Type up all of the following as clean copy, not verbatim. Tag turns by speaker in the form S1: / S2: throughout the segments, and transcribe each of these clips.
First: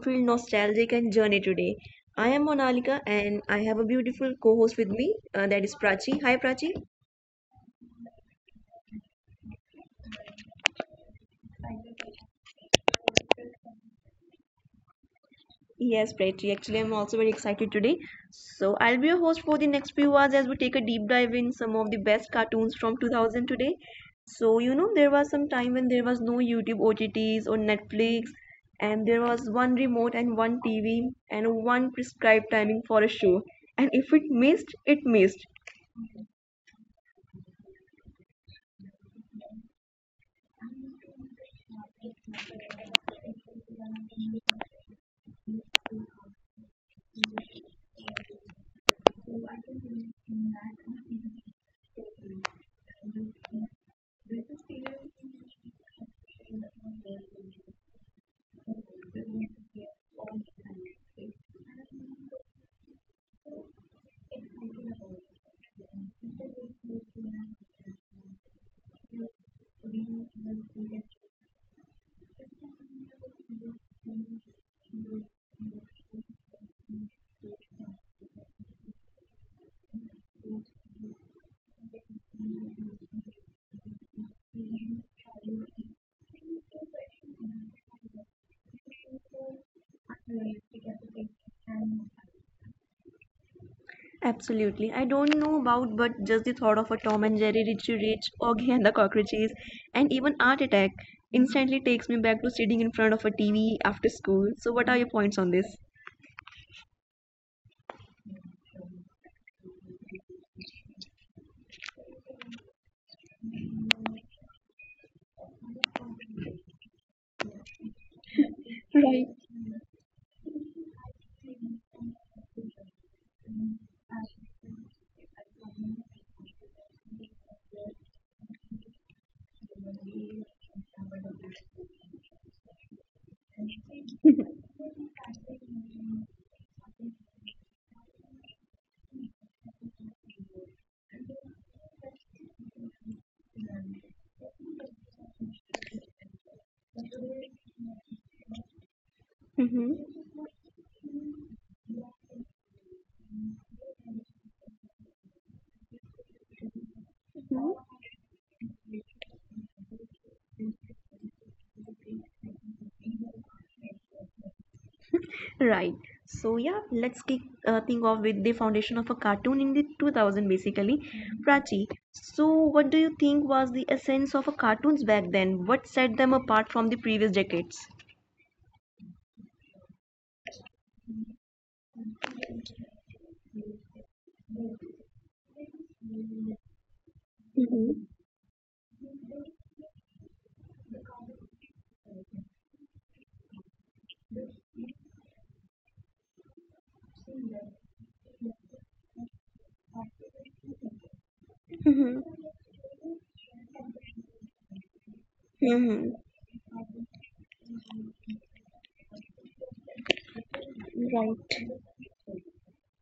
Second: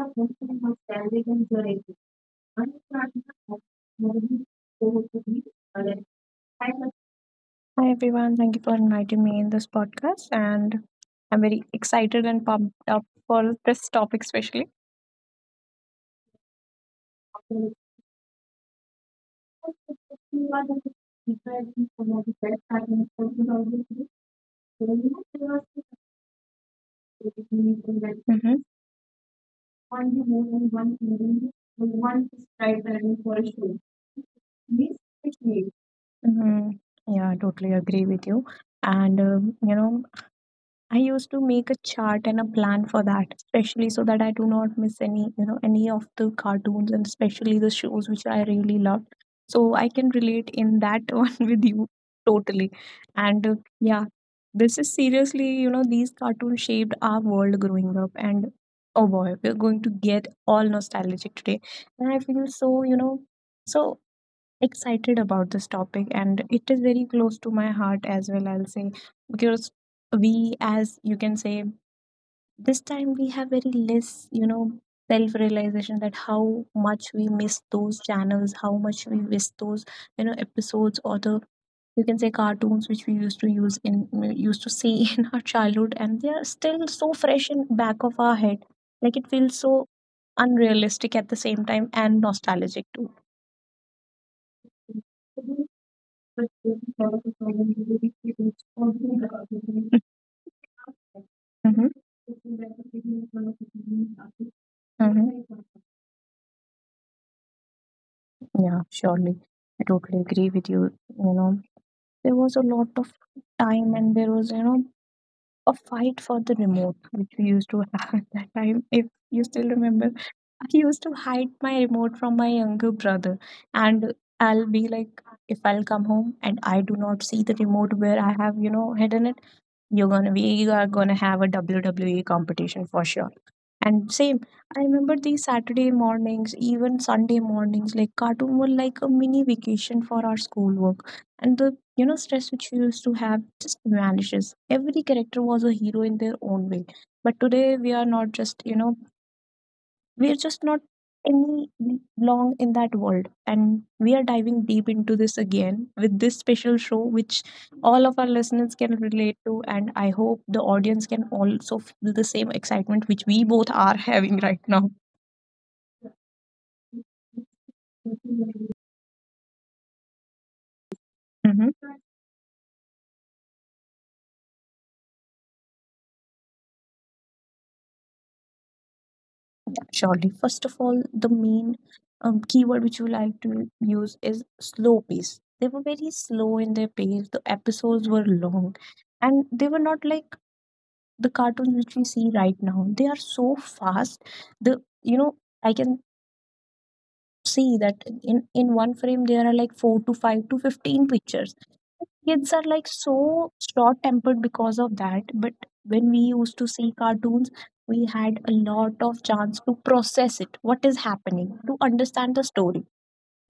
S1: filled
S2: Hossain was
S1: nostalgic and
S2: standing
S1: journey
S2: and
S1: today.
S2: Junaid.
S1: I am Monalika
S2: Anuradha
S1: and I
S2: had
S1: have a beautiful
S2: moved
S1: co host with
S2: over
S1: me
S2: to me.
S1: that is Prachi. Hi
S2: Hi,
S1: Prachi.
S2: everyone, thank you for inviting me in this podcast, and I'm very excited and pumped up for this topic, especially.
S1: Yes, Prachi, actually, I'm also very
S2: You
S1: excited today. So, I'll be your host
S2: are
S1: for the next few hours
S2: the
S1: as we take a deep
S2: speaker
S1: dive in some of
S2: the
S1: the
S2: best
S1: best
S2: administrators
S1: cartoons from 2000
S2: of.
S1: today. So, you know,
S2: So,
S1: there was some time when there was no YouTube OTTs or
S2: hmm,
S1: Netflix, and there was one remote and one TV
S2: and
S1: and
S2: one,
S1: one
S2: right,
S1: prescribed timing for a
S2: show.
S1: show. And if it
S2: Miss
S1: missed, it
S2: Kashmir.
S1: missed.
S2: Mhm. Yeah, I totally agree with you. And I used to make a chart and a plan for that, especially so that I do not miss any of the cartoons and especially the shows which I really loved. So I can relate in that one with you totally. And yeah, this is seriously, these cartoons shaped our world growing up. And oh boy, we're going to get all nostalgic today. And I feel so excited about this topic, and it is very close to my heart as well, I'll say, because we, as you can say, this time we have very less, you know, self realization that how much we miss those channels, how much we miss those, you know, episodes or the, you can say, cartoons which we used to use in used to see in our childhood, and they are still so fresh in back of our head. Like, it feels so unrealistic at the same time, and nostalgic too.
S1: Absolutely. I don't know about, but just
S2: Mm-hmm.
S1: the thought of a Tom and Jerry, Richie Rich, Oggy and the Cockroaches, and even Art Attack instantly takes me back to sitting in front of a TV
S2: Mm-hmm.
S1: after school. So, what are your points on this?
S2: Yeah, surely. I totally agree with you. You know, there was a lot of time, and there was, you know, a fight for the remote, which we used to have at that time. If you still remember, I used to hide my remote from my younger brother. And I'll be like, if I'll come home and I do not see the remote where I have, you know, hidden it, You're gonna we are gonna have a WWE competition for sure. And same, I remember these Saturday mornings, even Sunday mornings, like cartoon were like a mini vacation for our schoolwork. And the, you know, stress which we used to have just vanishes. Every character was a hero in their own way. But today we are not just, you know, we're just not
S1: Hmm.
S2: any long in that world. And we are diving deep into this again with this special show, which all of our listeners can relate to. And I hope the audience can also feel the same excitement which we both are having right now.
S1: Right. So yeah, let's kick
S2: Hmm.
S1: thing off with the foundation of a cartoon in the 2000 basically. Prachi, so what do you think was the essence of a cartoons back then? What set them apart from the previous decades?
S2: Surely. First of all, the main keyword which we like to use is slow pace. They were very slow in their pace. The episodes were
S1: Mm-hmm.
S2: long, and they were not like the cartoons which we see right now. They are so fast. The you know i can see that in one frame there are like 4 to 5 to 15 pictures. Kids are
S1: Mm-hmm.
S2: like so short tempered because of that. But when we used
S1: Mm-hmm.
S2: to see cartoons, we had a lot of chance to process it, what is happening, to understand the story,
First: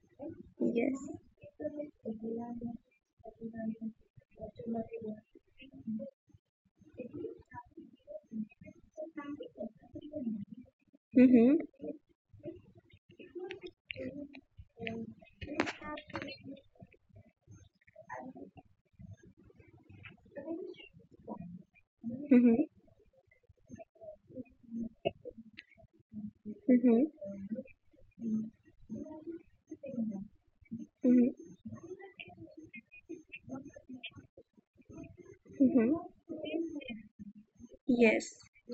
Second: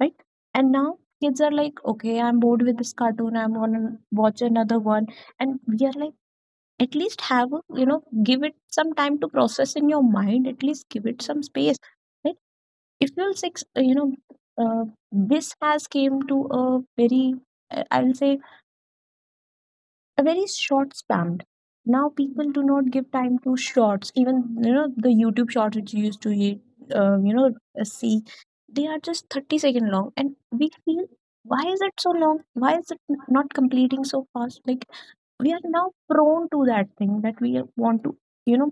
S2: right? And now kids are like, okay, I'm bored with this cartoon, I'm gonna watch another one. And we are like, at least have a, you know, give it some time to process in your mind, at least give it some space, right? if you'll six you know uh, this has came to a very, I'll say, a very short span. Now people do
S1: Mm-hmm.
S2: not give time to shorts. Even, you know, the YouTube shorts which you used to eat,
S1: Hmm.
S2: uh, you know see, they are just 30-second long, and we feel, why is it so long, why is it not completing so fast? Like, we are now prone to that thing that we want to, you know,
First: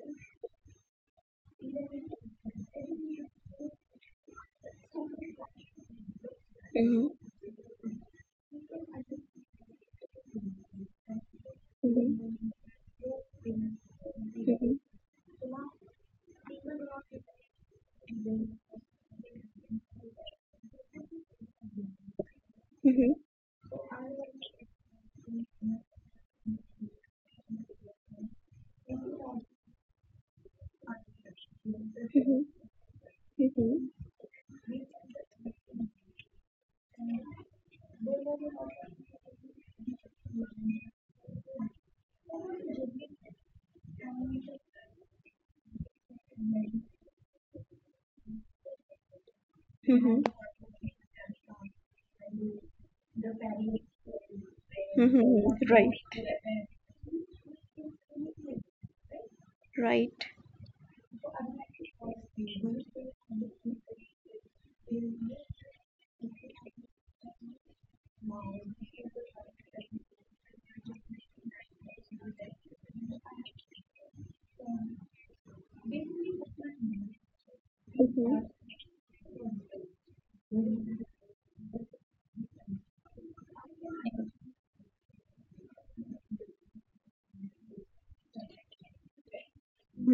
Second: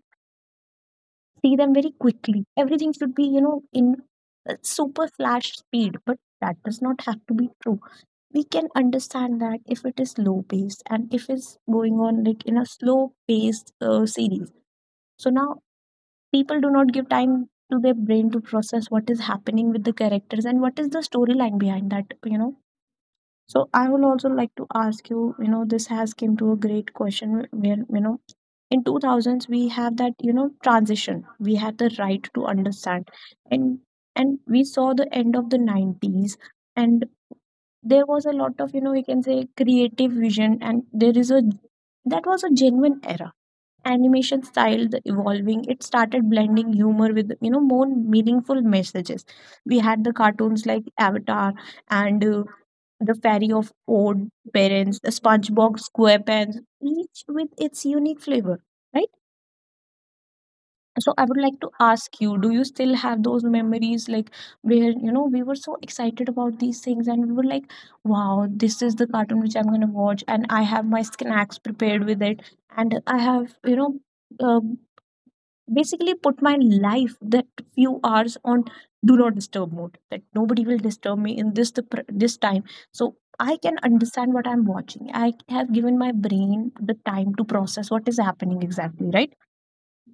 S2: see them very quickly. Everything should be, you know, in a super flash speed, but that does not have to be true. We can understand that if it is low paced, and if it's going on like in a slow paced series. So now people do not give time to their brain to process what is happening with the characters and what is the storyline behind that, you know. So I would also like to ask you, you know, this has came to a great question where, you know, in 2000s we have that, you know, transition. We had the right to understand. And and we saw the end of the 90s, and there was a lot of, you know, we can say, creative vision, and there is a that was a genuine era. Animation style, the evolving, it started blending humor with, you know, more meaningful messages. We had the cartoons like Avatar, and the Fairy of Odd Parents, the SpongeBob SquarePants, each with its unique flavor, right? So I would like to ask you, do you still have those memories, like, where, you know, we were so excited about these things, and we were like, wow, this is the cartoon which I'm going to watch, and I have my snacks prepared with it, and I have, you know, uh, basically put my life that few hours on do not disturb mode, that nobody will disturb me in this time. So I can understand what I'm watching. I have given my brain the time to process what is happening exactly, right?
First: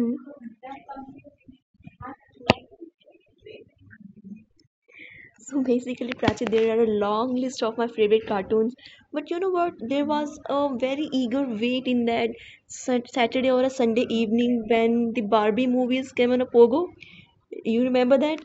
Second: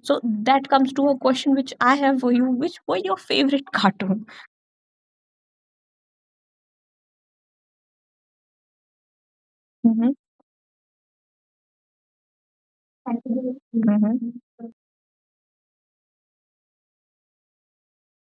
S2: So that comes to a question which I have for you. Which were your favorite cartoon?
S1: So basically, Prachi, there are a long list of my favorite cartoons. But you know what? There
S2: Mm-hmm.
S1: was a very eager wait in that Saturday or a Sunday
S2: Mm-hmm.
S1: evening when the Barbie movies came on a pogo. You remember that?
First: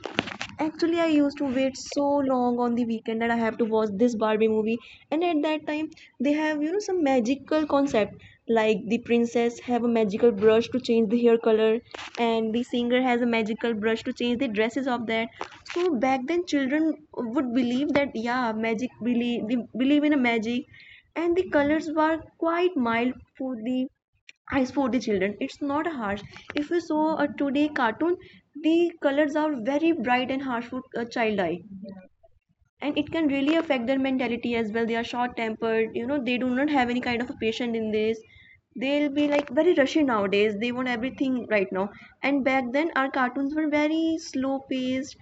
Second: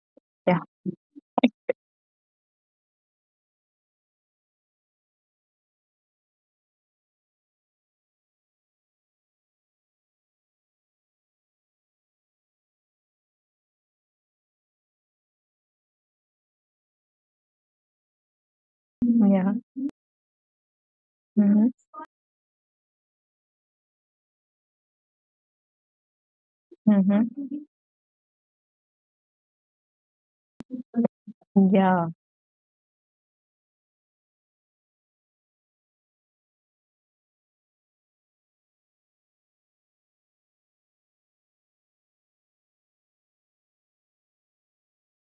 S2: Yeah,
S1: Actually, I used to wait so long on the weekend that I have to watch this Barbie movie. And at that time, they have, you know, some magical concept. Like the princess have a magical brush to change the hair color, and the singer has a magical brush to change the dresses of that. So back then, children would believe that, yeah, magic believe
S2: yeah.
S1: they believe in a magic, and the
S2: Mm-hmm.
S1: colors were quite mild for the eyes for the children. It's not harsh. If we saw
S2: Mm-hmm.
S1: a today cartoon, the colors are very bright and harsh for a child eye,
S2: Yeah,
S1: and it can really affect their mentality as well. They are short tempered, you know, they do not have any kind of a patience in this. They'll be like very rushy nowadays, they want everything right now. And back then our cartoons were very slow paced,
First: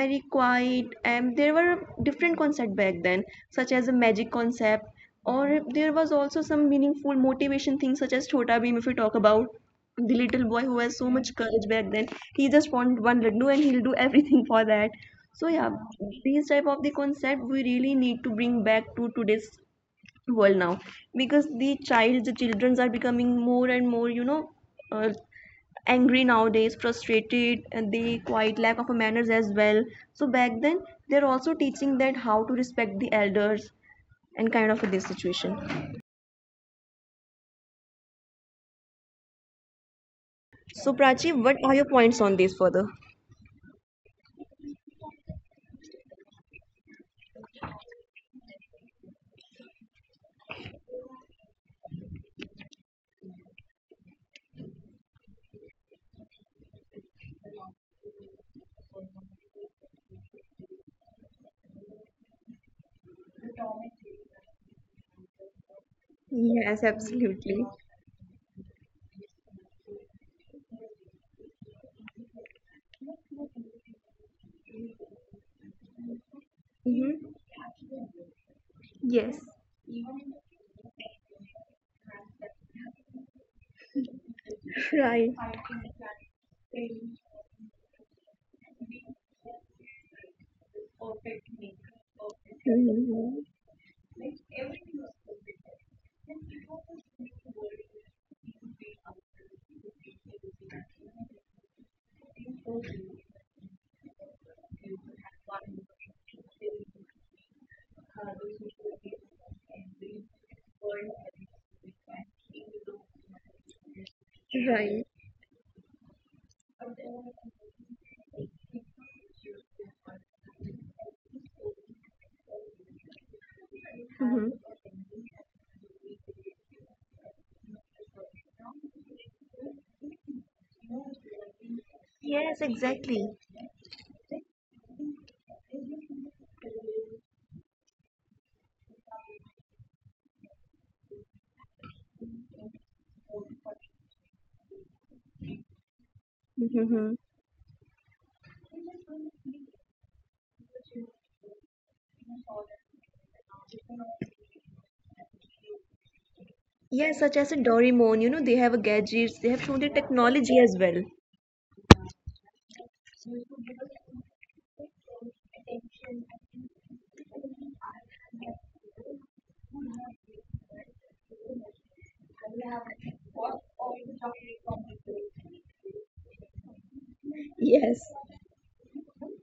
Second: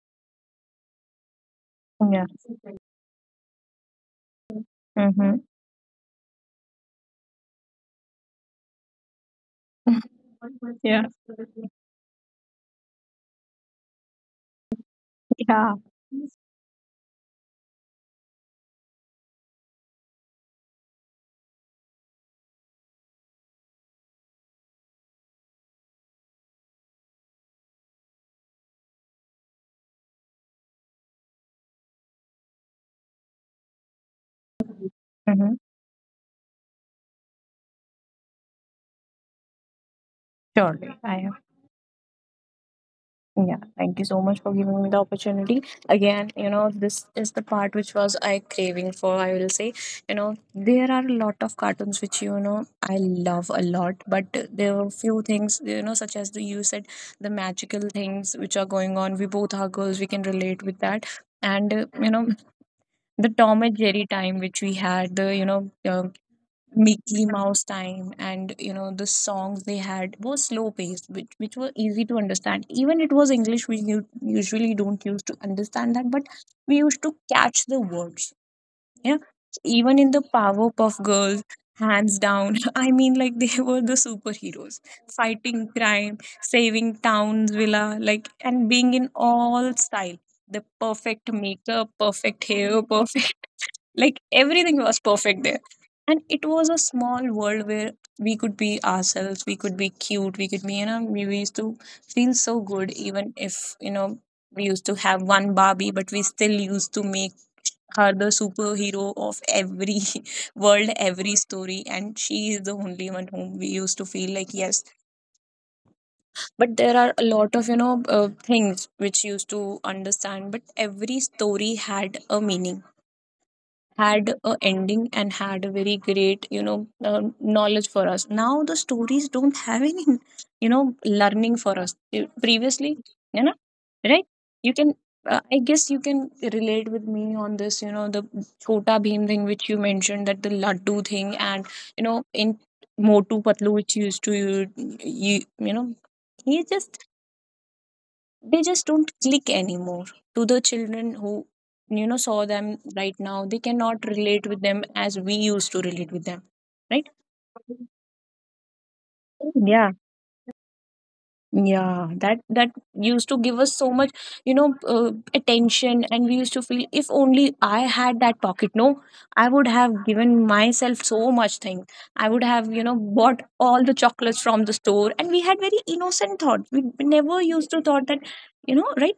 S1: very quiet, and there were
S2: yeah.
S1: different concepts back then, such as a magic concept,
S2: Mm-hmm.
S1: or there was also some meaningful motivation things such as chota Bheem. If we talk about the little boy who has
S2: Yeah,
S1: so much courage back then, he just wanted one laddu and he'll do everything for that. So yeah,
S2: yeah.
S1: these type of the concept we really need to bring back to today's world now, because the children are becoming more and more, you know, uh, angry nowadays, frustrated, and they quite lack of manners as well. So back then, they're also teaching that how to respect the elders and kind of this
S2: Mm-hmm.
S1: situation. So
S2: Surely, I
S1: Prachi,
S2: am.
S1: what are your points on this further?
S2: Yeah, thank you so much for giving me the opportunity. Again, you know, this is the part which was I craving for. I will say, you know, there are a lot of cartoons which, you know, I love a lot, but there were few things, you know, such as the, you said, the magical things which are going on. We both are girls. We can relate with that. And you know, the Tom and Jerry time which we had, the, you know, uh, Mickey Mouse
S1: Mm-hmm.
S2: time, and you know the songs they had were slow paced, which were easy to understand, even it was English we usually don't use to understand that, but we used to catch the words, yeah. Even in the Powerpuff Girls, hands down, I mean, like, they were the superheroes fighting crime, saving towns, villa, like, and being in all style, the perfect makeup, perfect hair, perfect, like, everything was perfect there. And it was a small world where we could be ourselves, we could be cute, we could be, you know, we used to feel so good. Even if, you know, we used to have one Barbie, but we still used to make her the superhero of every world, every story. And she is the only one whom we used to feel like, yes. But there are a lot of, you know, things which used to understand, but every story had a meaning,
S1: Mm-hmm.
S2: had a ending, and had a very great, you know, knowledge for us. Now the stories don't have any, you know, learning for us. You- previously, you know, right, you can I guess you can relate with me on this, you know, the Chota Bheem thing which you mentioned, that the laddu thing, and you know, in Motu Patlu, which used to you, you you know he
S1: Mm-hmm.
S2: just they just don't click anymore to the children who, you know, saw them right now. They cannot relate with them as we used to relate with them,
S1: Yeah,
S2: right?
S1: such as a Doraemon, you know, they have a gadgets, they have shown the
S2: Yeah,
S1: technology as well.
S2: yeah, that used to give us so much, you know, attention, and we used to feel, if only I had that pocket, no, I would have given myself so much thing. I would have, you know, bought all the chocolates from the store. And we had very innocent thoughts. We never used to thought that, you know, right,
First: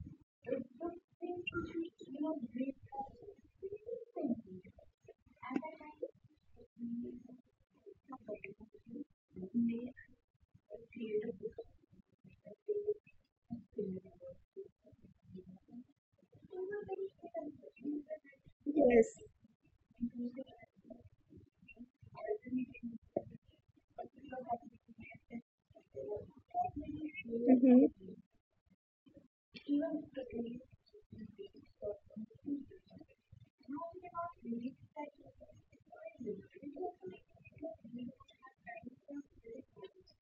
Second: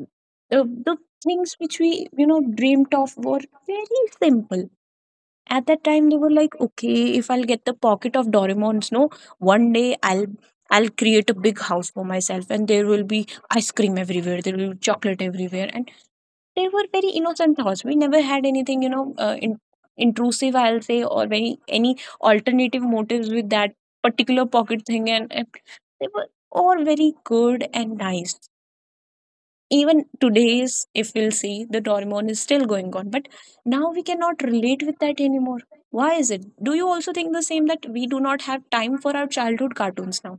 S2: uh, the things which we, you know, dreamt of were very simple at that time. They were like, okay, if I'll get the pocket of Doraemon's, no, one day I'll, I'll create a big house for myself, and there will be ice cream everywhere, there will be chocolate everywhere. And they were very innocent thoughts. We never had anything, you know, intrusive, I'll say, or any alternative motives with that particular pocket thing. And they were all very good and nice. Even today's, if we'll see, the Doraemon is still going on, but now we cannot relate with that anymore. Why is it? Do you also think the same, that we do not have time for our childhood cartoons now?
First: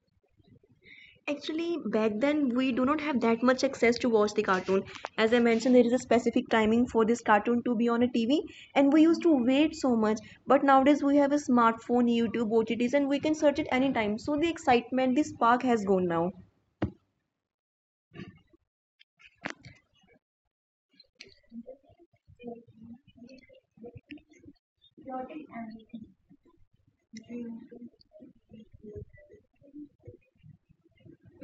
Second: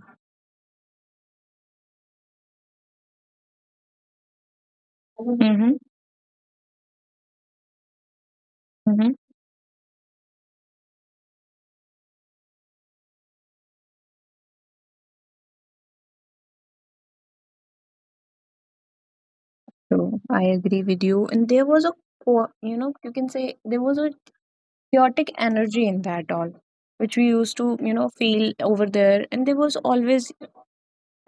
S1: Actually, back then we do not have that much access to watch the cartoon. As I
S2: Mm-hmm.
S1: mentioned, there is a specific timing for this cartoon to be on a TV, and we
S2: Mm-hmm.
S1: used to wait so much. But nowadays we have a smartphone, YouTube, OTTs, and we can search it anytime. So the excitement, the spark has gone now.
S2: So I agree with you. And there was a, you know, you can say there was a chaotic energy in that all, which we used to, you know, feel over there. And there was always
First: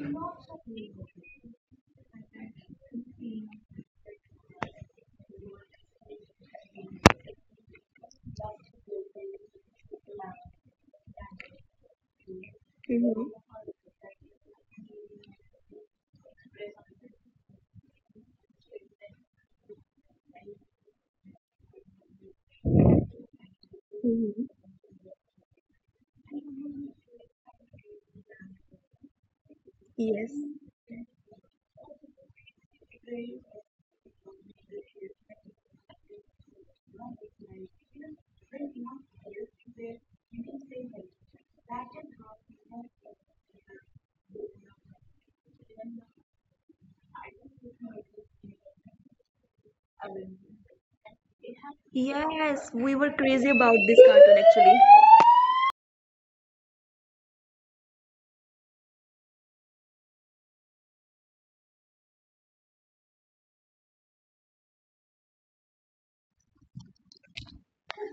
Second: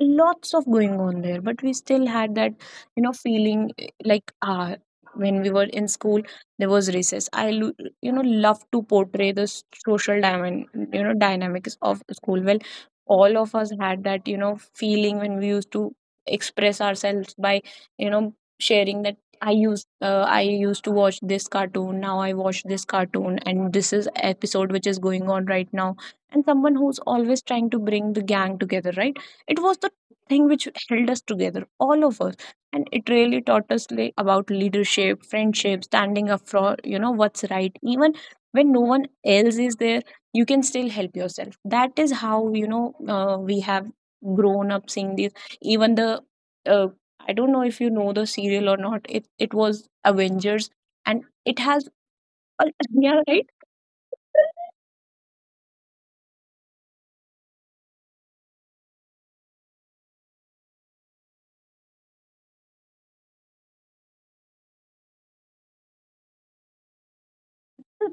S2: lots of going on there, but we still had that feeling, like when we were in school there was recess. You know love to portray the social diamond, dynamics of school well. All of us had that feeling when we used to express ourselves by you know sharing that. I used to watch this cartoon. Now I watch this cartoon and this is episode which is going on right now, and someone who's always trying to bring the gang together, right? It was the thing which held us together, all of us. And it really taught us, like, about leadership, friendship, standing up for what's right even when no one else is there. You can still help yourself. That is how, we have grown up seeing these. Even the uh, I don't know if you know the serial or not. It was Avengers, and it has
S1: Yes, we were
S2: yeah. Right.
S1: crazy about this cartoon actually.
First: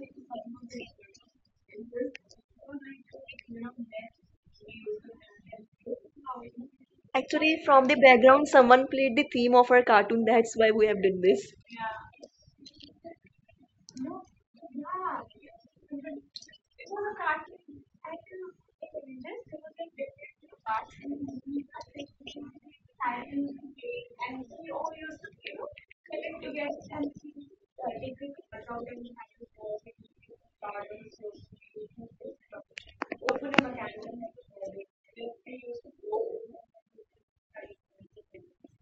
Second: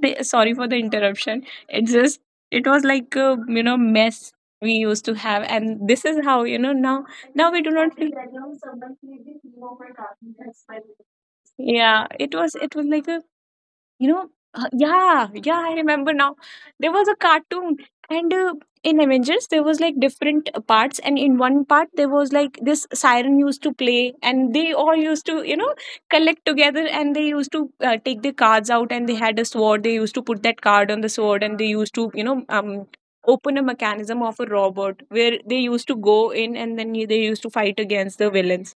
S2: They- sorry for the interruption, it just it was like a, mess we used to have. And this is how, now now we
S1: Actually,
S2: do
S1: from
S2: not
S1: the
S2: feel.
S1: background, someone played the theme of our cartoon. That's why we have done this.
S2: Yeah, it was like a... yeah, yeah, I remember now. There was a cartoon, and in Avengers, there was like different parts, and in one part there was like this siren used to play, and they all used to, collect together, and they used to take their cards out, and they had a sword. They used to put that card on the sword, and they used to, Open a mechanism of a robot where they used to go in and then they used to fight against the villains.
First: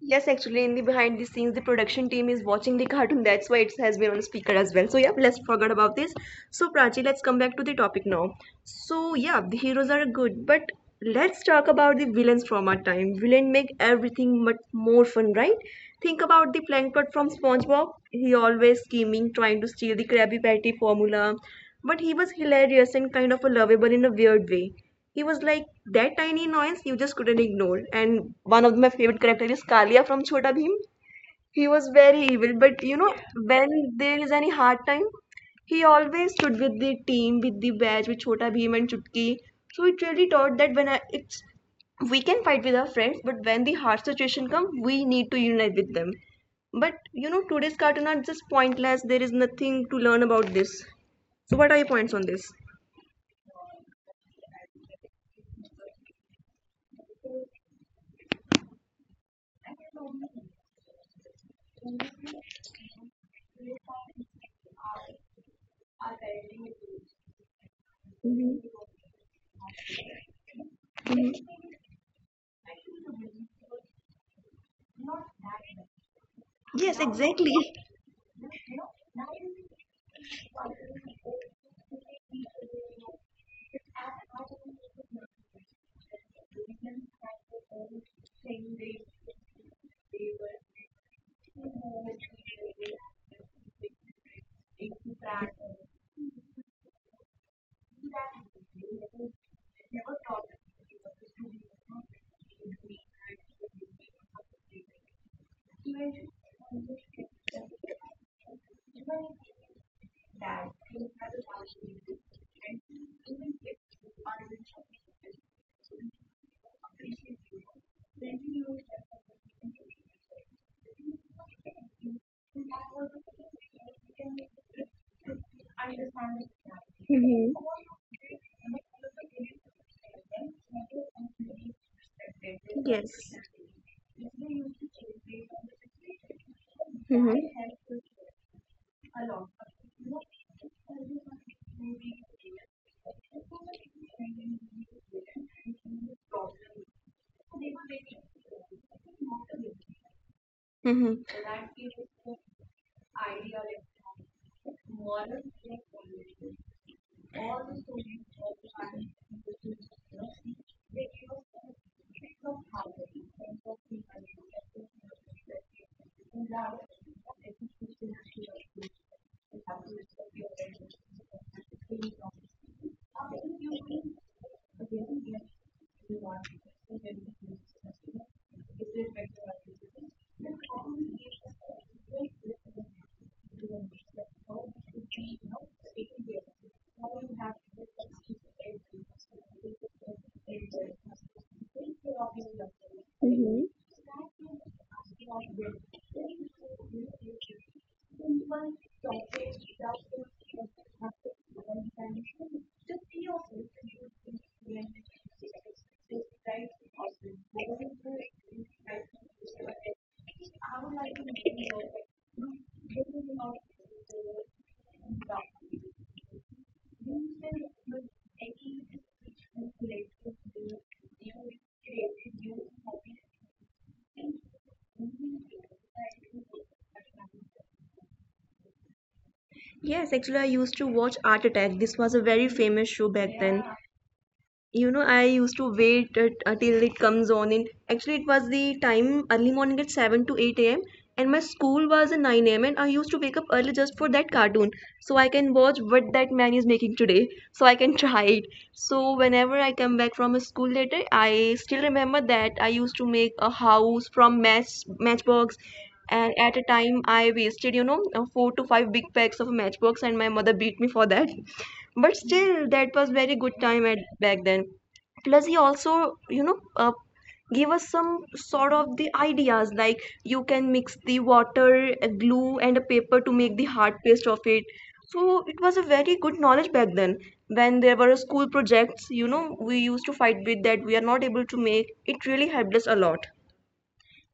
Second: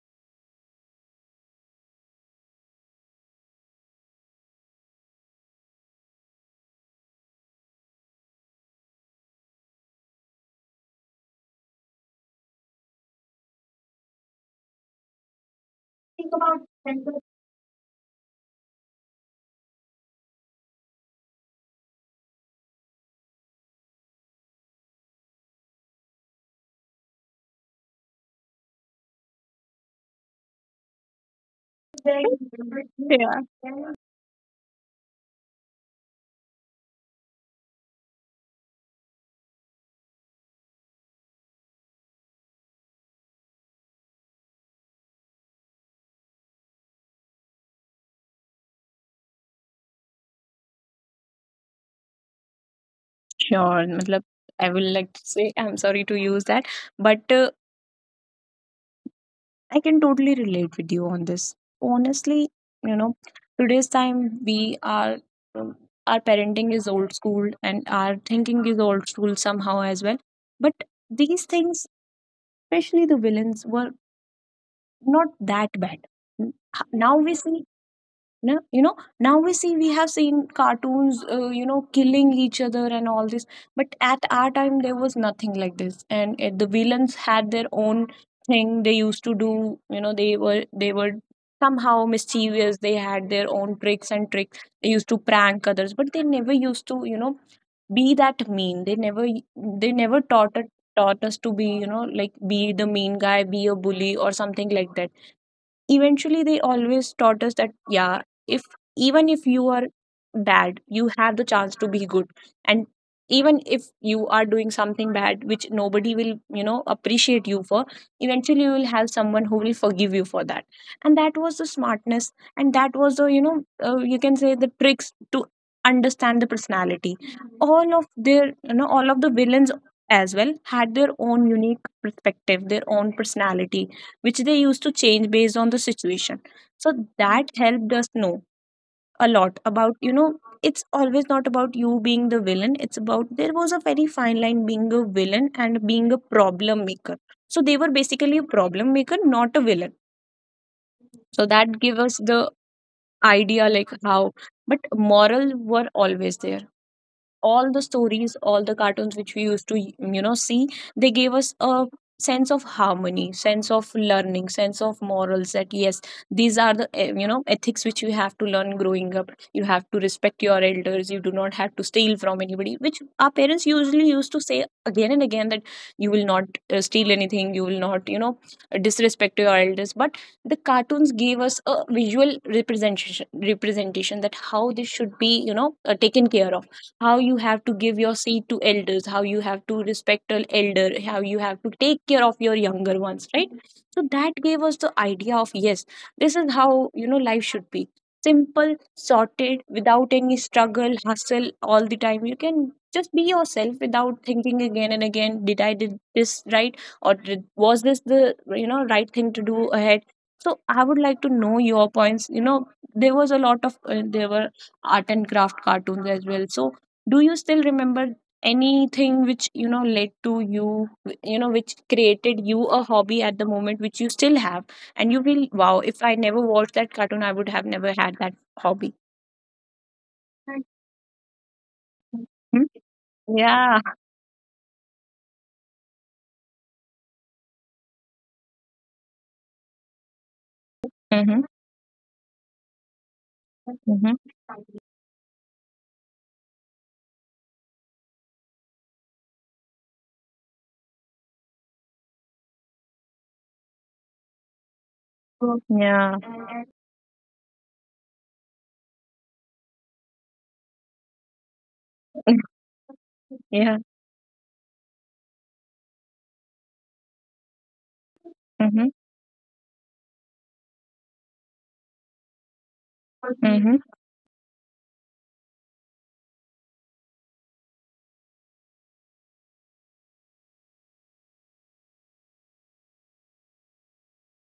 S1: Yes, actually, in the behind the scenes, the production team is watching the cartoon. That's why it has been on speaker as well. So yeah, let's forget about this. So Prachi, let's come back to the topic now. So yeah, the heroes are good, but let's talk about the villains from our time. Villain make everything much more fun, right? Think about the Plankton from SpongeBob. He always scheming, trying to steal the Krabby Patty formula, but he was hilarious and kind of a lovable in a weird way. He was like that tiny noise you just couldn't ignore. And one of my favorite characters is Kalia from chota Bheem. He was very evil, but you know,
S2: Yeah.
S1: when there is any hard time, he always stood with the team, with the badge, with chota Bheem and Chutki. So it really taught that when I, it's we can fight with our friends, but when the hard situation comes, we need to unite with them. But you know, today's cartoon are just pointless, there is nothing to learn about this. So what are your points on this?
S2: Sure, matlab I will like to say I'm sorry to use that, but I can totally relate with you on this. Honestly, you know, today's time we are um, our parenting is old school and our thinking is old school somehow as well. But these things, especially the villains, were not that bad.
S1: Yes,
S2: Now we
S1: exactly.
S2: see... No, now we see, we have seen cartoons, killing each other and all this. But at our time there was nothing like this, and the villains had their own thing they used to do. You know, they were somehow mischievous. They had their own tricks and tricks, they used to prank others, but they never used to, be that mean. They never, they never taught it, taught us to be, like be the mean guy, be a bully or something like that. Eventually they always taught us that, yeah, if even if you are
S1: That
S2: bad,
S1: you
S2: you
S1: have to
S2: have the
S1: follow the
S2: chance to
S1: expenses on
S2: be
S1: the
S2: good. And
S1: road,
S2: even if you are doing something bad which nobody will, appreciate you for, eventually you will have someone who will forgive you for that. And that was the smartness, and that was the,
S1: you
S2: you
S1: can
S2: can
S1: make
S2: say
S1: it
S2: the tricks to
S1: understand the
S2: understand
S1: economic
S2: the personality.
S1: unit
S2: All of their, all of the
S1: and
S2: villains as well
S1: make
S2: had
S1: it
S2: their own unique perspective, their own personality, which they used to change based on the situation. So that helped us know a
S1: belong.
S2: lot about, it's always not about you being the villain. It's about, there was a very fine line being a villain and being a problem maker. So they were basically a problem maker, not a villain.
S1: So
S2: So
S1: that
S2: that
S1: gives
S2: gave us
S1: the
S2: the
S1: idea
S2: idea, like, how,
S1: of
S2: but
S1: economics, moral
S2: moral were always there.
S1: all
S2: All
S1: the
S2: the
S1: students
S2: stories,
S1: of
S2: all
S1: the
S2: the
S1: country.
S2: cartoons which we used to, see, they gave us a sense of harmony, sense of learning, sense of morals, that yes, these are the ethics which you have to learn growing up. You have to respect your elders, you do not have to steal from anybody, which our parents usually used to say again and again, that you will not, steal anything, you will not, disrespect your elders. But the cartoons gave us a visual representation representation that how this should be, taken care of. How you have to give your seat to elders, how you have to respect an elder, how you have to take care of your younger ones, right? So that gave us the idea of, yes, this is how, life should be simple, sorted, without any struggle, hustle all the time. You can just be yourself without thinking again and again, did I did this right, or did, was this the, right thing to do ahead? So I would like to know your points. You know, there was a lot of there were art and craft cartoons as well. So do you still remember anything which, led to you, you know which created you a hobby at the moment which you still have, and you feel, wow, if I never watched that cartoon I would have never had that hobby.
S1: Yes, actually, I used to watch Art Attack. This was a
S2: Hmm?
S1: very famous show back
S2: Yeah.
S1: then. You know, I used to wait at, until it comes on in, actually it was the time early morning at 7 to 8 a.m.
S2: Mm-hmm.
S1: And my school was at 9 a.m. And I used to wake up early
S2: Mm-hmm.
S1: just for that cartoon. So I can watch what that man is making today so I can try it. So whenever I come back from school later, I still remember that I used to make a house from matchbox.
S2: Yeah.
S1: And at a time I wasted, you know, four to five big packs of matchbox, and my mother beat me for that. But still that was very good
S2: Yeah.
S1: time at back then. Plus he also, you know, give us some sort
S2: Mm-hmm.
S1: of the ideas like you can mix the water a glue and a paper to make
S2: Mm-hmm.
S1: the hard paste of it. So it was a very good knowledge back then. When there were school projects, you know, we used to fight with that we are not able to make, it really helped us a lot.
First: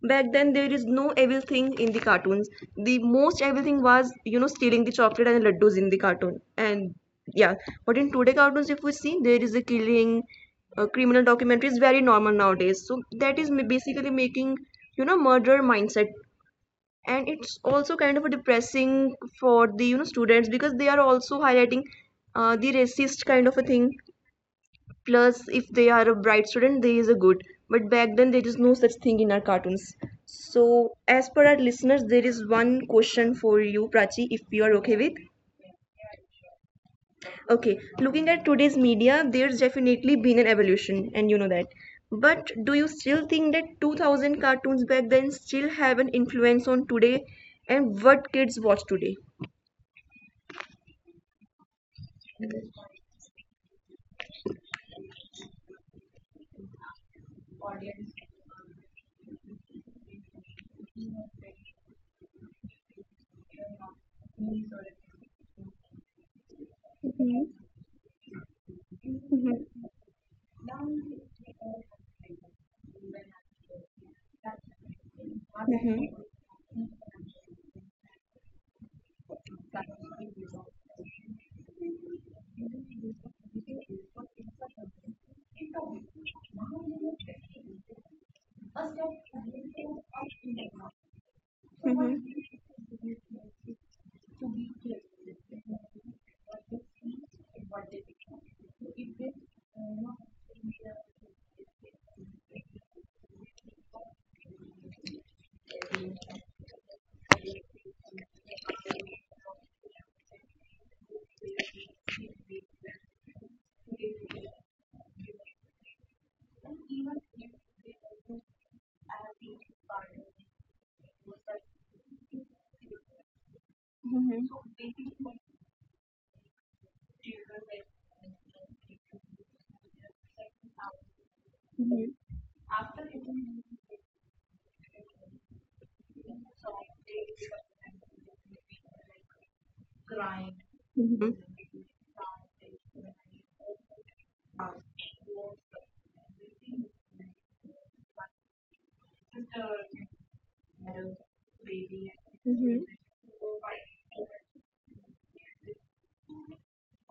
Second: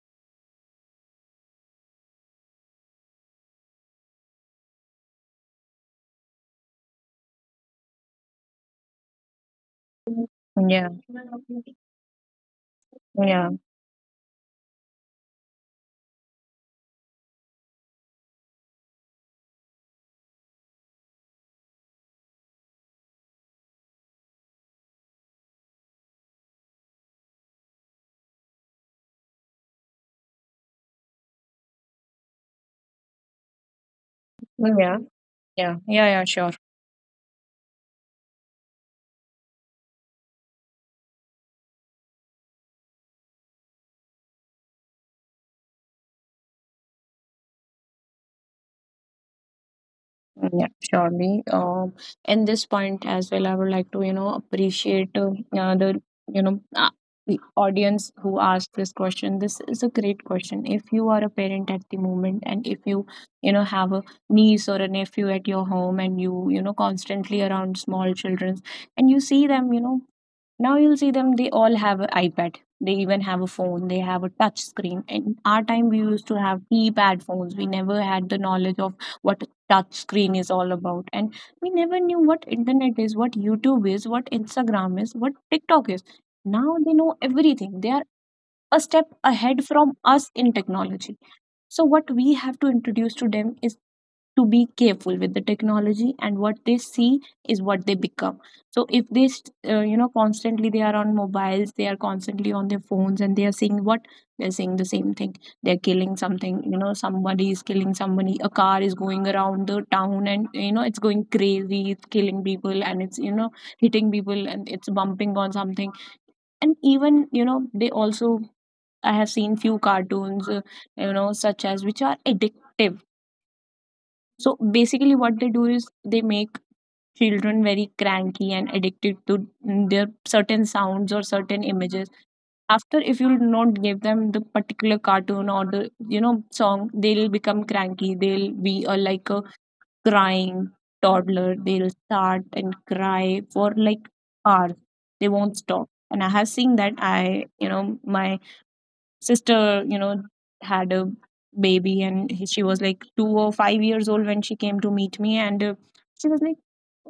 S1: Back then there is no evil thing in the cartoons. The most evil thing was, you know, stealing the chocolate and laddus in the cartoon. And yeah, but in today cartoons if we see there is a killing, a
S2: Yeah.
S1: criminal documentary is very normal nowadays. So that
S2: Yeah,
S1: is basically making, you know, murder mindset. And it's also kind of a depressing for the, you know, students, because they are also highlighting the racist kind of a thing. Plus if they are a bright student they is a good. But back then there is no such thing in our cartoons. So as per our listeners, there is one question for you, Prachi, if you are okay
S2: yeah,
S1: with.
S2: yeah, yeah, yeah, sure.
S1: Okay. Looking at today's media, there's definitely been an evolution, and you know that, but do you still think that 2000 cartoons back then still have an influence on today and what kids watch today?
S2: Mm, yeah, surely. In this point as well, I would like to, appreciate the, you know, uh, the audience who asked this question. This is a great question. If you are a parent at the moment, and if you, you know, have a niece or a nephew at your home, and you know, constantly around small children, and you see them, now you'll see them, they all have an iPad. They even have a phone, they have a touch screen. In our time, we used to have keypad phones. We never had the knowledge of what a touch screen is all about. And we never knew what internet is, what YouTube is, what Instagram is, what TikTok is. Now they know everything. They are a step ahead from us in technology. So, what we have to introduce to them is to be careful with the technology, and what they see is what they become. So if they, constantly they are on mobiles, they are constantly on their phones, and they are seeing what, they're seeing the same thing. They're killing something, somebody is killing somebody, a car is going around the town and, it's going crazy, it's killing people, and it's, hitting people, and it's bumping on something. And even, they also, I have seen few cartoons, such as which are addictive. So basically, what they do is they make children very cranky and addicted to their certain sounds or certain images. After, if you not give them the particular cartoon or the, song, they'll become cranky. They'll be a, like a crying
S1: Mhm.
S2: toddler. They'll start and cry for like hours. They won't stop. And I have seen that. I, my sister, had a baby, and he, she was like 2 or 5 years old when she came to meet me, and she was like,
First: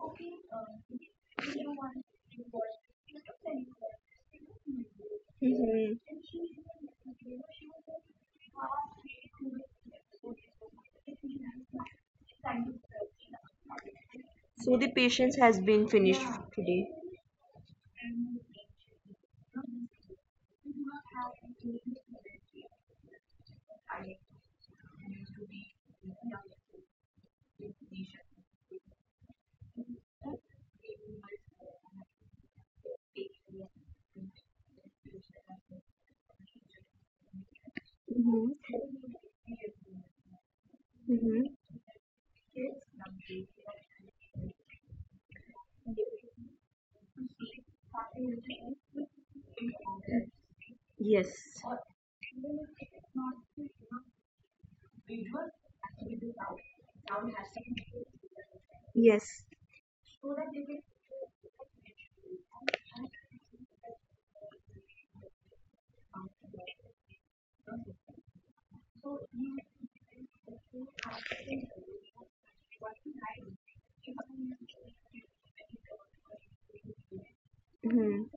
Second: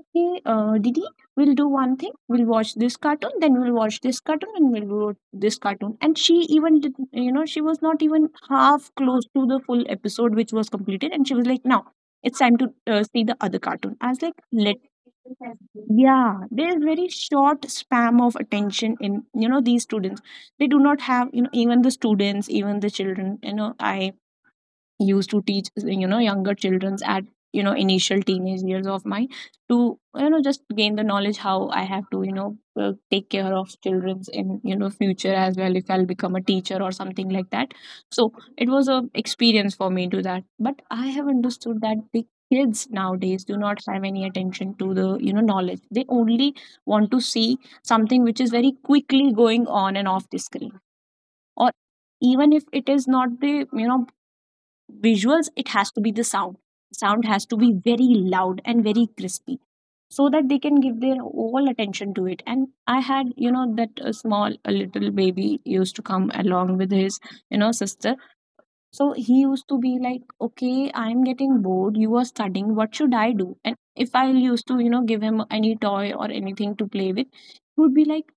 S2: okay, didi, we'll do one thing, we'll watch this cartoon, then we'll watch this cartoon, and we'll do this cartoon.
S1: Mhm.
S2: And she even did, she was not even half close to the full episode which was completed, and she was like, now it's time to, see the other cartoon. I was like, let...
S1: So the patience has been finished
S2: Yeah, there is
S1: today.
S2: very short spam of attention in, these students. They do not have, even the students, even the children, I used to teach, younger children at, initial teenage years of mine, to, just gain the knowledge how I have to, take care of children's in, future as well, if I'll become a teacher or something like that. So it was a experience for me to that. But I have understood that the kids nowadays do not have any attention to the, knowledge. They only want to see something which is very quickly going on and off the screen.
S1: Yes.
S2: Or even if it is not the, visuals, it has to be the sound. Sound has to be very loud and very
S1: Yes.
S2: crispy, so that they can give their all attention to it. And I had, that a small, a little baby used to come along with his, sister. So he used to be like, okay, I'm getting bored, you are studying, what should I do? And if I used to, give him any toy or anything to play with, he would be
S1: Mhm.
S2: like,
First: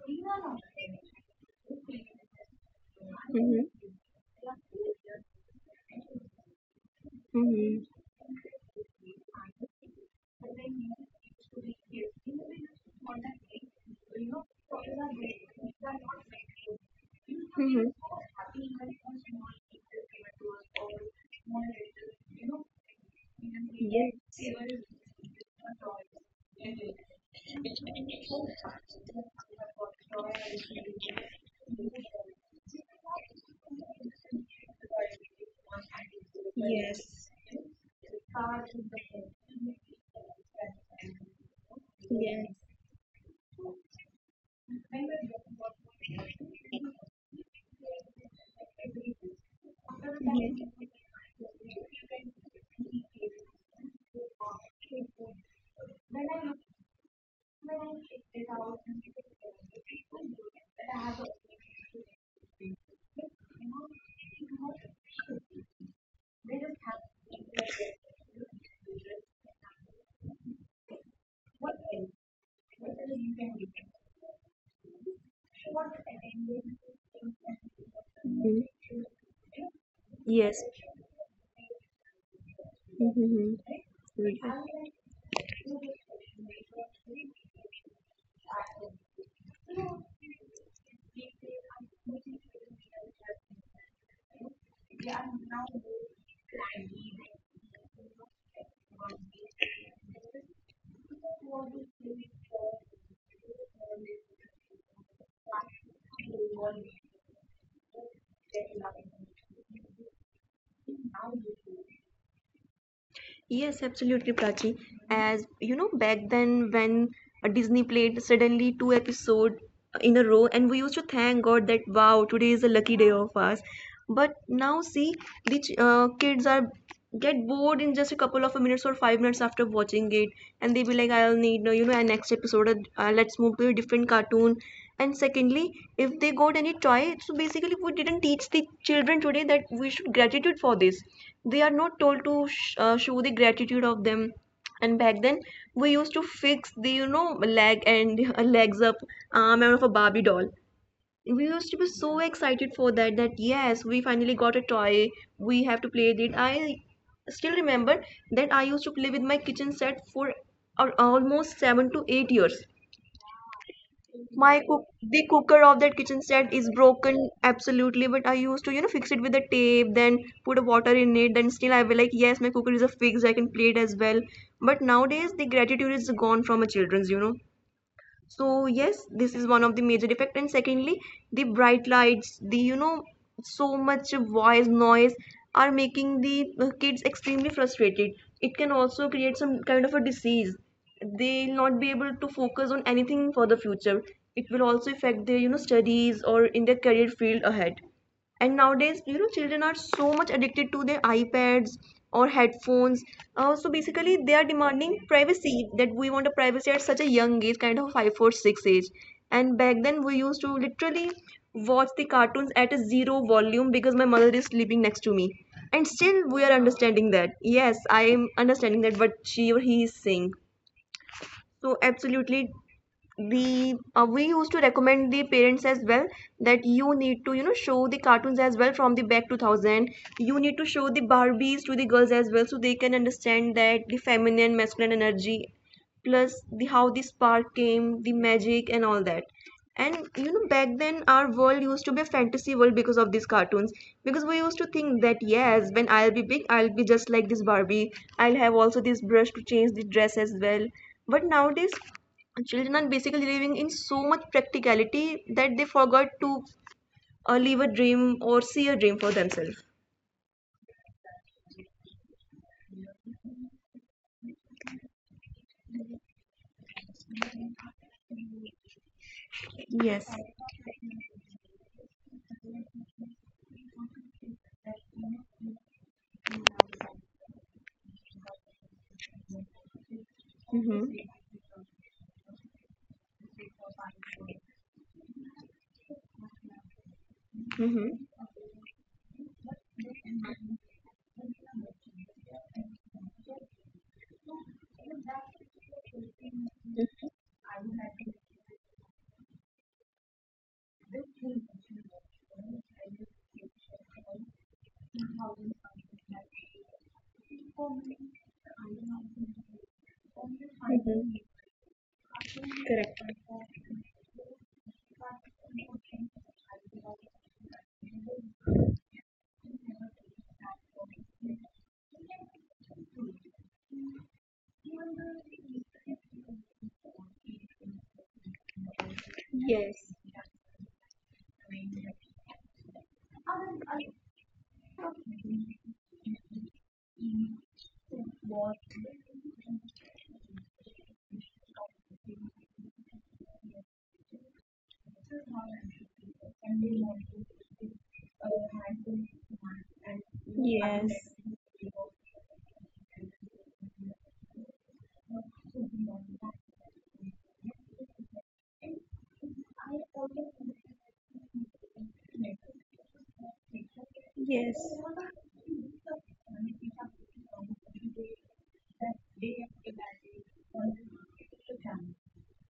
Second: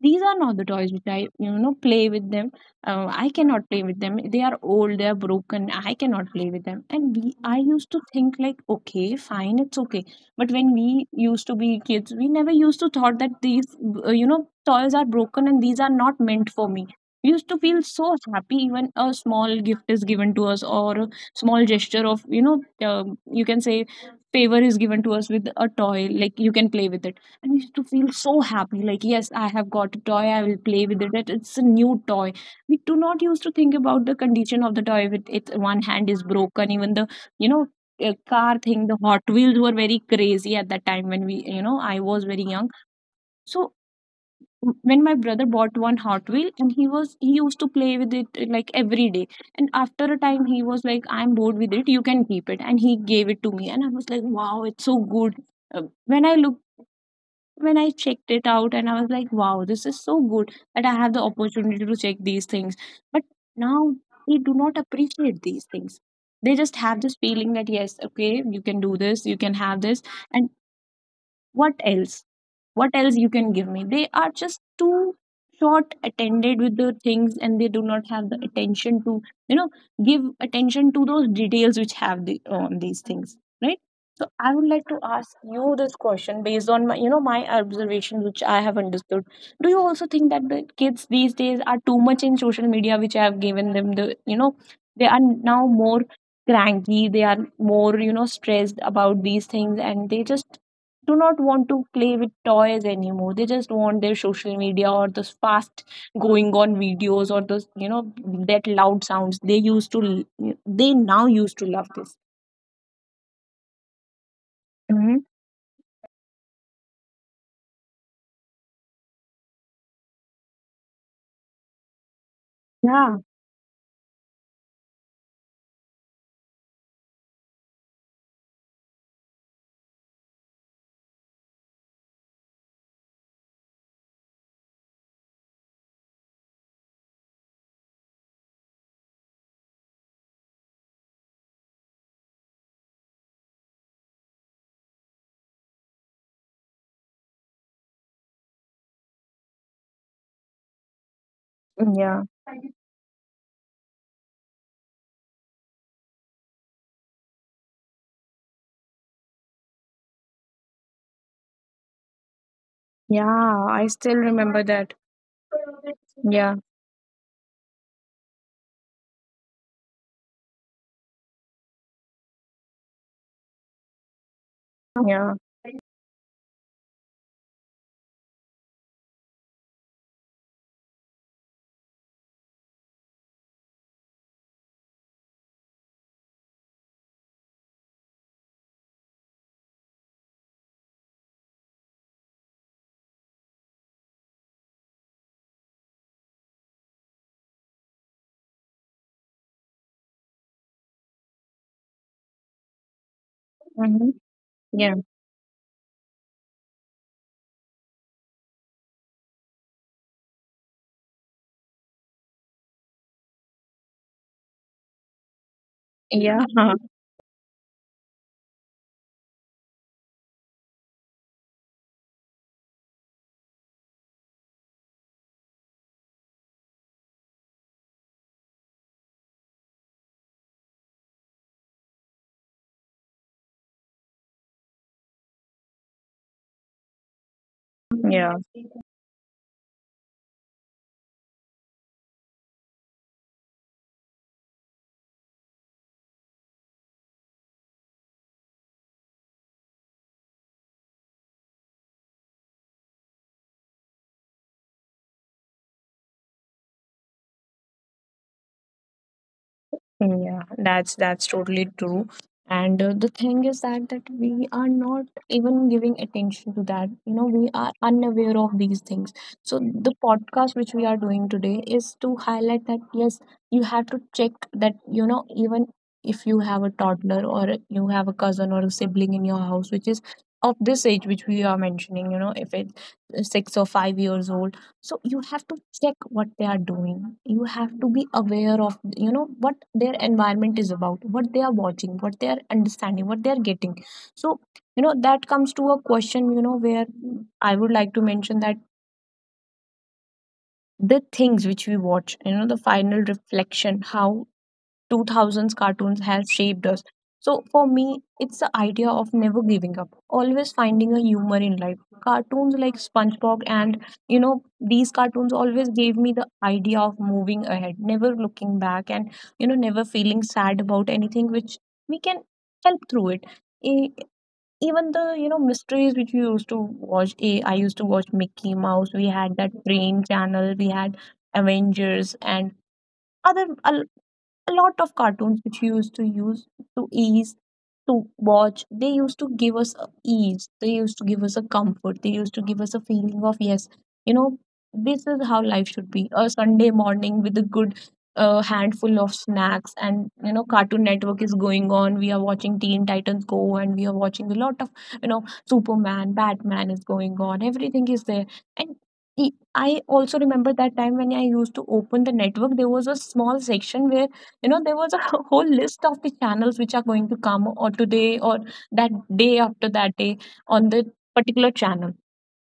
S2: these are not the toys which I, play with them. I cannot play with them. They are old, they are broken. I cannot play with them. And I used
S1: Mm-hmm.
S2: to think like, okay, fine, it's okay. But when we used to be kids, we never used to thought that these toys are broken and these are not meant for me. We used to feel so happy even a small gift is given to us or a small gesture of, you can say favor is given to us with a toy like you can play with it. I used to feel so happy, like, yes, I have got a toy, I will play with it. It's a new toy. We do not used to think about the condition of the toy. With its one hand is broken, even the you know car thing. The Hot Wheels were very crazy at that time when I was very young. So when my brother bought one Hot Wheel and he used to play with it like every day. And after a time, he was like, I'm bored with it. You can keep it. And he gave it to me, and I was like, wow, it's so good. Uh, when I look when I checked it out, and I was like, wow, this is so good that I have the opportunity to check these things. But now they do not appreciate these things. They just have this feeling that, yes, okay, you can do this, you can have this. And what else what else you can give me? They are just too short attended with the things, and they do not have the attention to, you know give
S1: Yes,
S2: attention to those details which have the on these things, right? So I would like to ask you this question based on my, my observation, which I have understood. Do you also think that the kids these days are too much in social media, which I have given them the, they are now more cranky, they are more, stressed about these things, and they just do not want to play with toys anymore. They just want their social media or those fast going on videos or those, that loud sounds, they now used to love this.
S1: yes, absolutely, Prachi. As
S2: Hmm.
S1: you know, back then when Disney played suddenly two episode in a row, and we used to thank God that, wow, today is a lucky day of
S2: Yeah.
S1: us. But now, see, the kids are get bored in just a couple of minutes or 5 minutes after watching it, and they be like, I'll need you know an next episode. Let's move to a different cartoon. And secondly, if they got any toy, so basically we didn't teach the children today that we should gratitude for this. They are not told to show the gratitude of them. And back then we used to fix the leg and legs up, arm and of a Barbie doll. We used to be so
S2: Yeah.
S1: excited for that, that yes, we finally got a toy, we have to play with it. I still remember that I used to play with my kitchen set for almost 7 to 8 years.
S2: Yeah. I still
S1: My
S2: remember
S1: cook
S2: that.
S1: The cooker of that kitchen set
S2: Yeah.
S1: is broken absolutely, but I used to, you know, fix it with the tape, then put a water in it, then still I will like, yes, my cooker is a fix, I can play it as well. But nowadays
S2: Yeah.
S1: the gratitude is gone from a children's. So yes, this is one of the major effect. And secondly, the bright lights, the so much voice noise are making the kids extremely frustrated. It can also create some kind of a disease. They'll not be able to focus on anything for the future. It will also affect their, you know, studies or in their career field ahead. And nowadays, you know, children are so much addicted to their iPads or headphones. So basically
S2: Mm-hmm.
S1: they are demanding
S2: Yeah.
S1: privacy, that we want a privacy at such a young age, kind of 5, 4, 6 age. And back then we used to literally watch the cartoons at a zero volume because my mother is sleeping next to me, and still we
S2: Yeah.
S1: are understanding that yes, I am understanding that what she or he is saying. So absolutely, we used to recommend the parents as well that you need to, you know, show the cartoons as well from the back 2000. You need to show the Barbies to the girls as well so they can understand that the feminine masculine energy plus the how the spark came, the
S2: Yeah.
S1: magic and all that. And you know, back then our world used to be a fantasy world because of these cartoons, because we used to think that yes, when I'll be big, I'll be just like this Barbie. I'll have also this brush to change the dress as well. But nowadays children are basically living in so much practicality that they forgot to live a dream or see a dream for themselves.
S2: Yeah, that's totally true. And the thing is that we are not even giving attention to that. You know, we are unaware of these things. So the
S1: Yes.
S2: podcast which we are doing today is to highlight that, yes, you have to check that, you know, even if you have a toddler or you have a cousin or a sibling in your house which is of this age
S1: Mm-hmm.
S2: which we are mentioning. You know, if it's 6 or 5 years old, so you have to check what they are doing. You have to
S1: Mm-hmm.
S2: be aware of, you know, what their environment is about, what they are watching, what they are understanding, what they are getting. So, you know, that comes to a question, you know, where I would like to mention that the things which we watch, you know, the final reflection how 2000s cartoons have shaped us. So for me, it's the idea of never giving up, always finding a humor in life. Cartoons like SpongeBob and, you know, these cartoons always gave me the idea of moving ahead, never looking back, and, you know, never feeling sad about anything which we can help through it. E- Even the, you know, mysteries which we used to watch, eh, I used to watch Mickey Mouse. We had that Brain Channel, we had Avengers and other a lot of cartoons which we used to use to ease to watch. They used to give us a ease, they used to give us a comfort, they used to give us a feeling of, yes, you know, this is how life should be. A Sunday morning with a good handful of snacks, and, you know, Cartoon Network is going on, we are watching Teen Titans Go, and we are watching a lot of, you know Superman, Batman is going on, everything is there. And e- I also remember that time when I used to open the network, there was a small section where, you know, there was a whole list of the channels which are going to come or today or that day, after that day, on the particular channel.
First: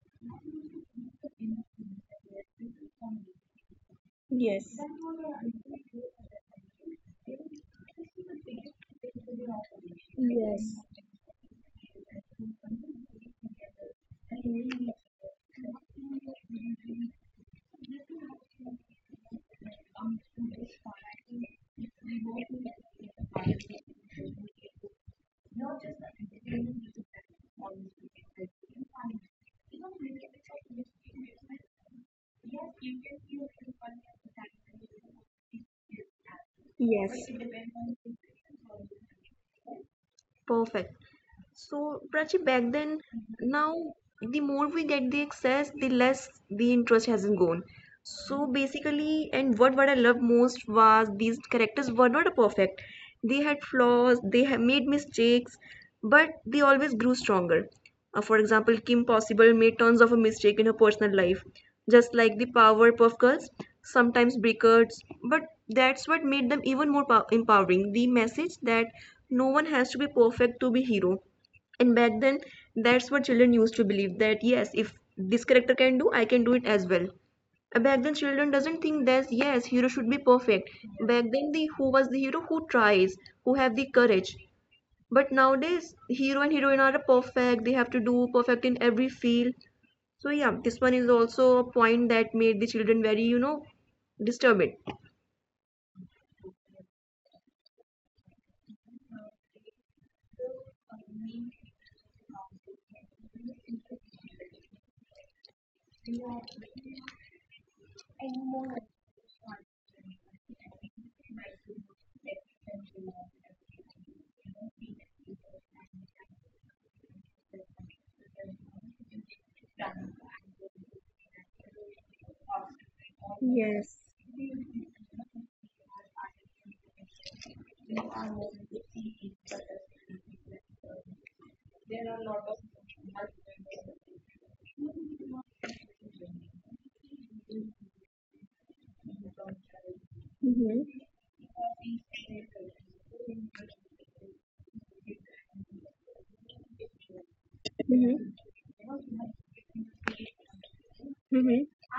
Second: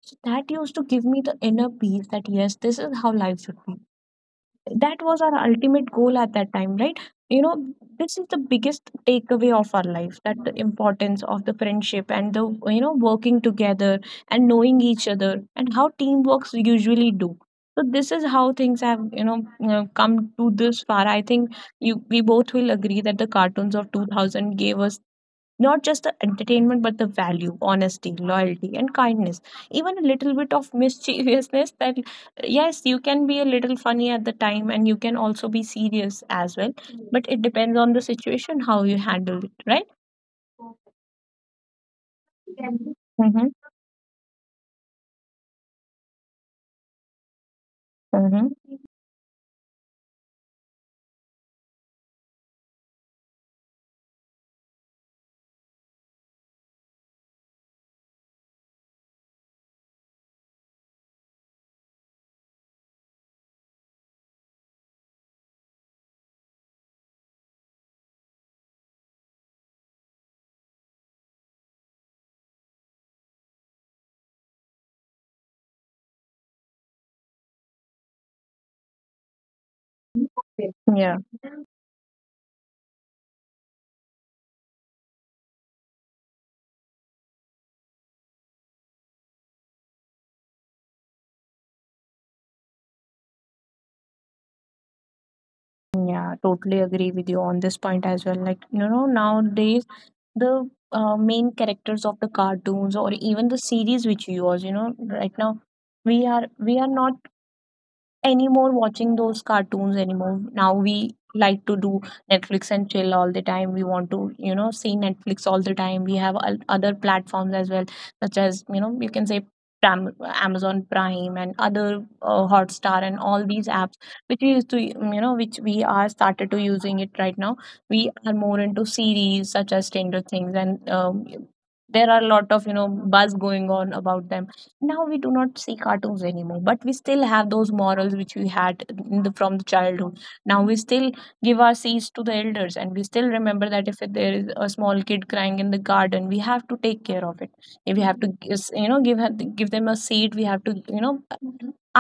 S2: So that used to give me the inner peace that, yes, this is how life should be. That was our ultimate goal at that time, right? You know, this is the biggest takeaway of our life, that the importance of the friendship and the, you know, working together and knowing each other and how teamworks usually do. So this is how things have, you know, come to this far. I think you, we both will agree that the cartoons of 2000 gave us not just the entertainment, but the value, honesty, loyalty, and kindness. Even a little bit of mischievousness that, yes, you can be a little funny at the time, and you can also be serious as well. But
S1: Yes.
S2: it depends on the situation, how you handle it, right?
S1: Perfect. So, Prachi, back then,
S2: Mm-hmm.
S1: now the more we get the access, the less the interest hasn't gone. So
S2: Mm-hmm.
S1: basically, and what I loved most was these characters were not perfect. They had flaws, they had made mistakes, but they always grew stronger. For example, Kim Possible made tons of a mistake in her personal life, just like the Powerpuff Girls, sometimes breakers, but that's what made them even more empowering. The message that no one has to be perfect to be hero. And back then, that's what children used to believe that yes, if this character can do, I can do it as well. Back then, children doesn't think that yes, hero should be perfect. Back
S2: Yeah.
S1: then, the who was the hero who tries, who have the courage. But nowadays, hero and heroine are perfect. They have to do perfect in every field. So yeah, this one is also a point that made the children very, you know, disturbed.
S2: Yeah, totally agree with you on this point as well. Like, you know, nowadays the main characters of the cartoons or even the series which you use, you know, right now we are not anymore watching those cartoons anymore. Now we like to do Netflix and chill all the time. We want to, you know, see Netflix all the time. We have other platforms as well, such as, you know, you can say Amazon Prime and other, Hotstar and all these apps, which we used to, you know, which we are started to using it right now. We are more into series such as Stranger Things and there are a lot of, you know, buzz going on about them. Now we do not see cartoons anymore, but we still have those morals which we had in the, from the childhood. Now we still give our seeds to the elders, and we still remember that if there is a small kid crying in the garden, we have to take care of it. If we have to give them a seat, we have to, you know,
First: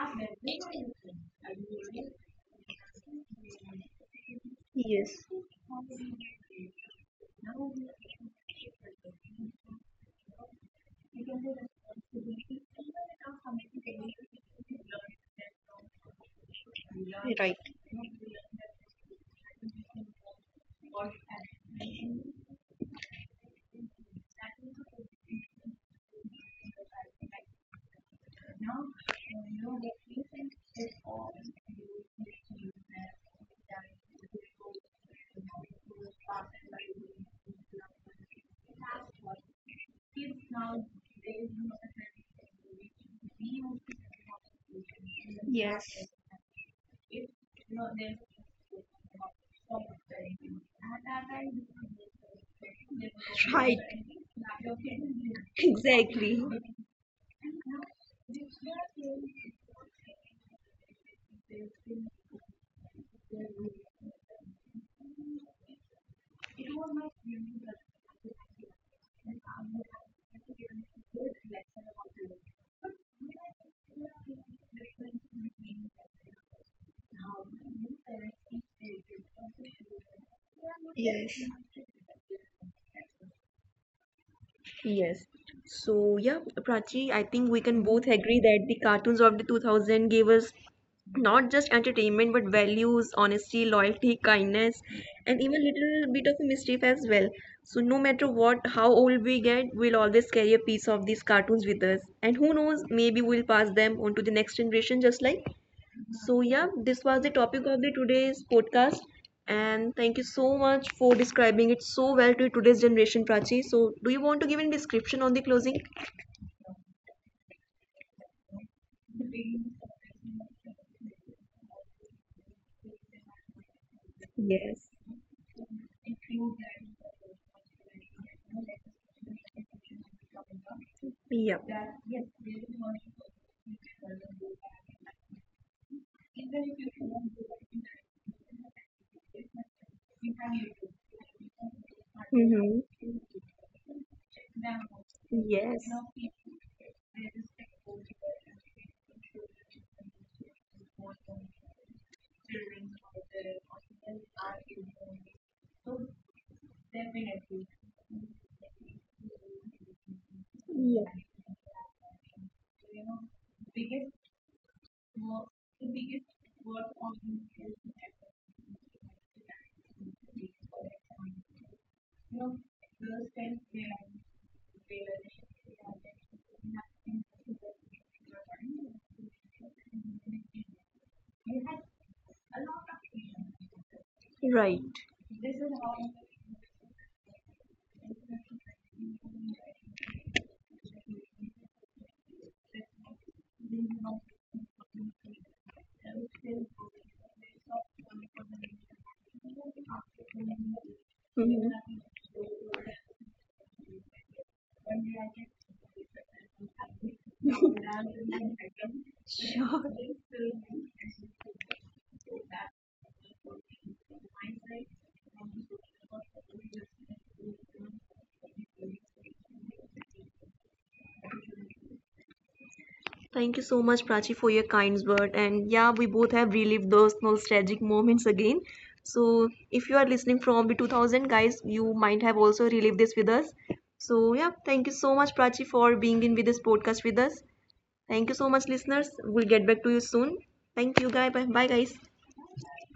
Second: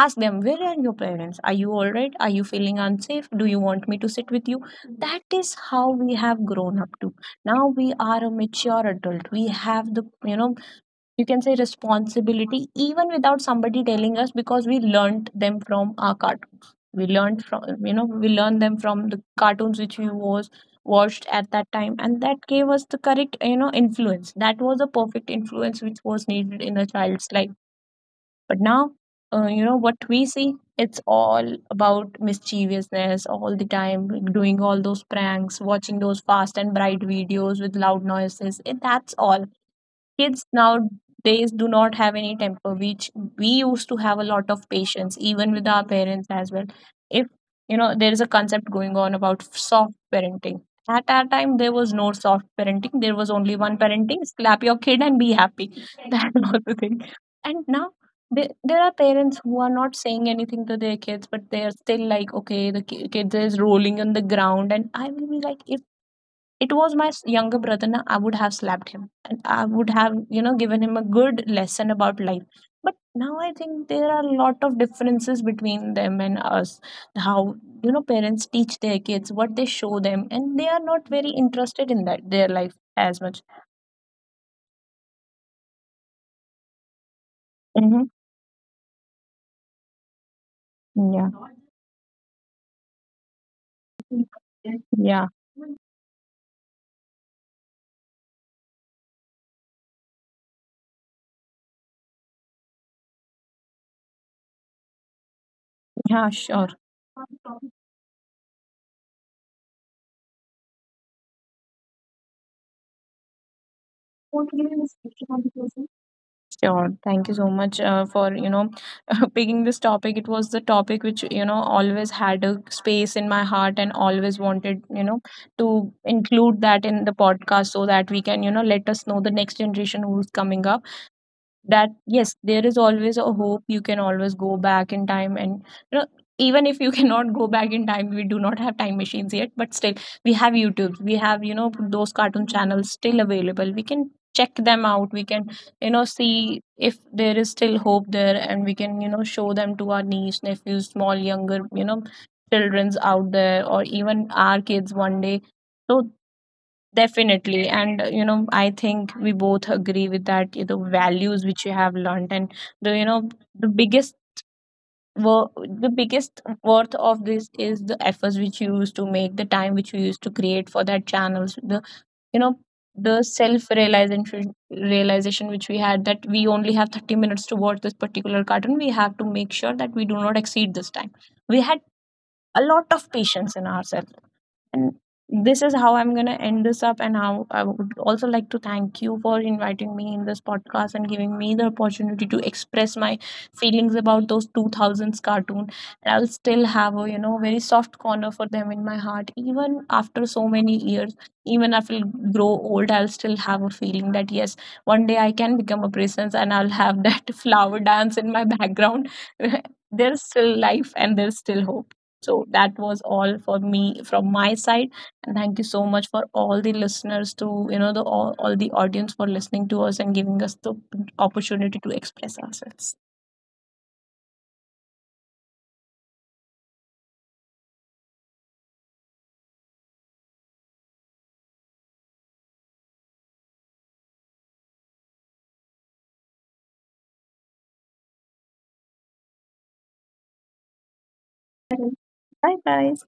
S2: ask them, where are your parents, are you all right, are you feeling unsafe, do you want me to sit with you?
S1: Yes.
S2: That is how we have grown up to. Now we are a mature adult, we have the, you know, you can say responsibility even without somebody telling us, because we learned them from our cartoons, we
S1: Learn.
S2: learned
S1: Right.
S2: from, we learned them from the cartoons which we was watched at that time, and that gave us the correct, you know, influence. That was a perfect influence which was needed in a child's life. But now, you know what we see, it's all about mischievousness all the time, doing all those pranks, watching those fast and bright videos with loud noises, that's all. Kids nowadays do not have any temper, which we used to have a lot of patience even with our parents as well. If, you know, there is a concept going on about soft parenting. At our time, there was no soft parenting, there was only one parenting: slap your kid and be happy. That
S1: Exactly.
S2: was the thing. And now, there are parents who are not saying anything to their kids, but they are still like, okay, the kid is rolling on the ground, and I will be like, if it was my younger brother na, I would have slapped him, and I would have, you know, given him a good lesson about life. But now I think there are a lot of differences between them and us, how, you know, parents teach their kids, what they show them, and they are not very interested in that their life, as much.
S1: Yes. So yeah, Prachi, I think we can
S2: Hmm.
S1: both agree that the cartoons of the 2000 gave us
S2: Yeah.
S1: not just entertainment but values, honesty, loyalty, kindness,
S2: Yeah.
S1: and even a little bit of mischief as well. So no matter what, how old we get, we'll always carry a piece of these cartoons with us. And who knows, maybe we'll pass them on to the next generation just like.
S2: Yeah,
S1: So
S2: sure.
S1: yeah, this was the topic of the today's podcast, and thank you so much for describing it so well to today's generation, Prachi. So do you want to give any description on the closing?
S2: Sure. Thank you so much for, you know, picking this topic. It was the topic which, you know, always had a space in my heart, and always wanted,
S1: Yeah.
S2: you know, to include that in the podcast, so that we can, you know, let us know the next generation who's coming up,
S1: Yeah.
S2: that, yes, there is always a hope. You can always go back in time, and, you know, even if you cannot go back in time, we do not have time machines yet, but still we have YouTube, we have, you know, those cartoon channels
S1: Mm-hmm.
S2: still available. We can check them out, we can, you
S1: Yes.
S2: know, see if there is still hope there, and we can, you know, show them to our niece, nephews, small younger, you know, children's out there, or even our kids one day. So definitely. And, you know, I think we both agree with that, you know, values which you have learned, and the, you know, the biggest the biggest worth of this is the efforts which you used to make, the time which you used to create for that channels, the, you know, the self realization which we had, that we only have 30 minutes to watch this particular cartoon. We have to make sure that we do not exceed this time. We had a lot of patience in ourselves, and
S1: Right.
S2: this is how I'm going to end this up, and how I would also like to thank you for inviting me in this podcast, and giving me the opportunity to express my feelings about those 2000s cartoon. And I'll still have a, you know, very soft corner for them in my heart even after so many years. Even if I grow old, I'll still have a feeling that, yes, one day I can become a princess, and I'll have that flower dance in my background. There's still life, and there's still hope. So that was all for me from my side, and thank you so much for all the listeners, to, you know, the all the audience for listening to us and giving us the opportunity to express ourselves.
S1: Thank you so much, Prachi, for your kind word. And yeah, we both have relived those nostalgic moments again. So if you are listening from the 2000, guys, you might have also relived this with us. So yeah, thank you so much, Prachi, for being in with this podcast with us. Thank you so much, listeners. We'll get back to you soon. Thank you, guys. Bye, bye guys.
S2: Bye guys.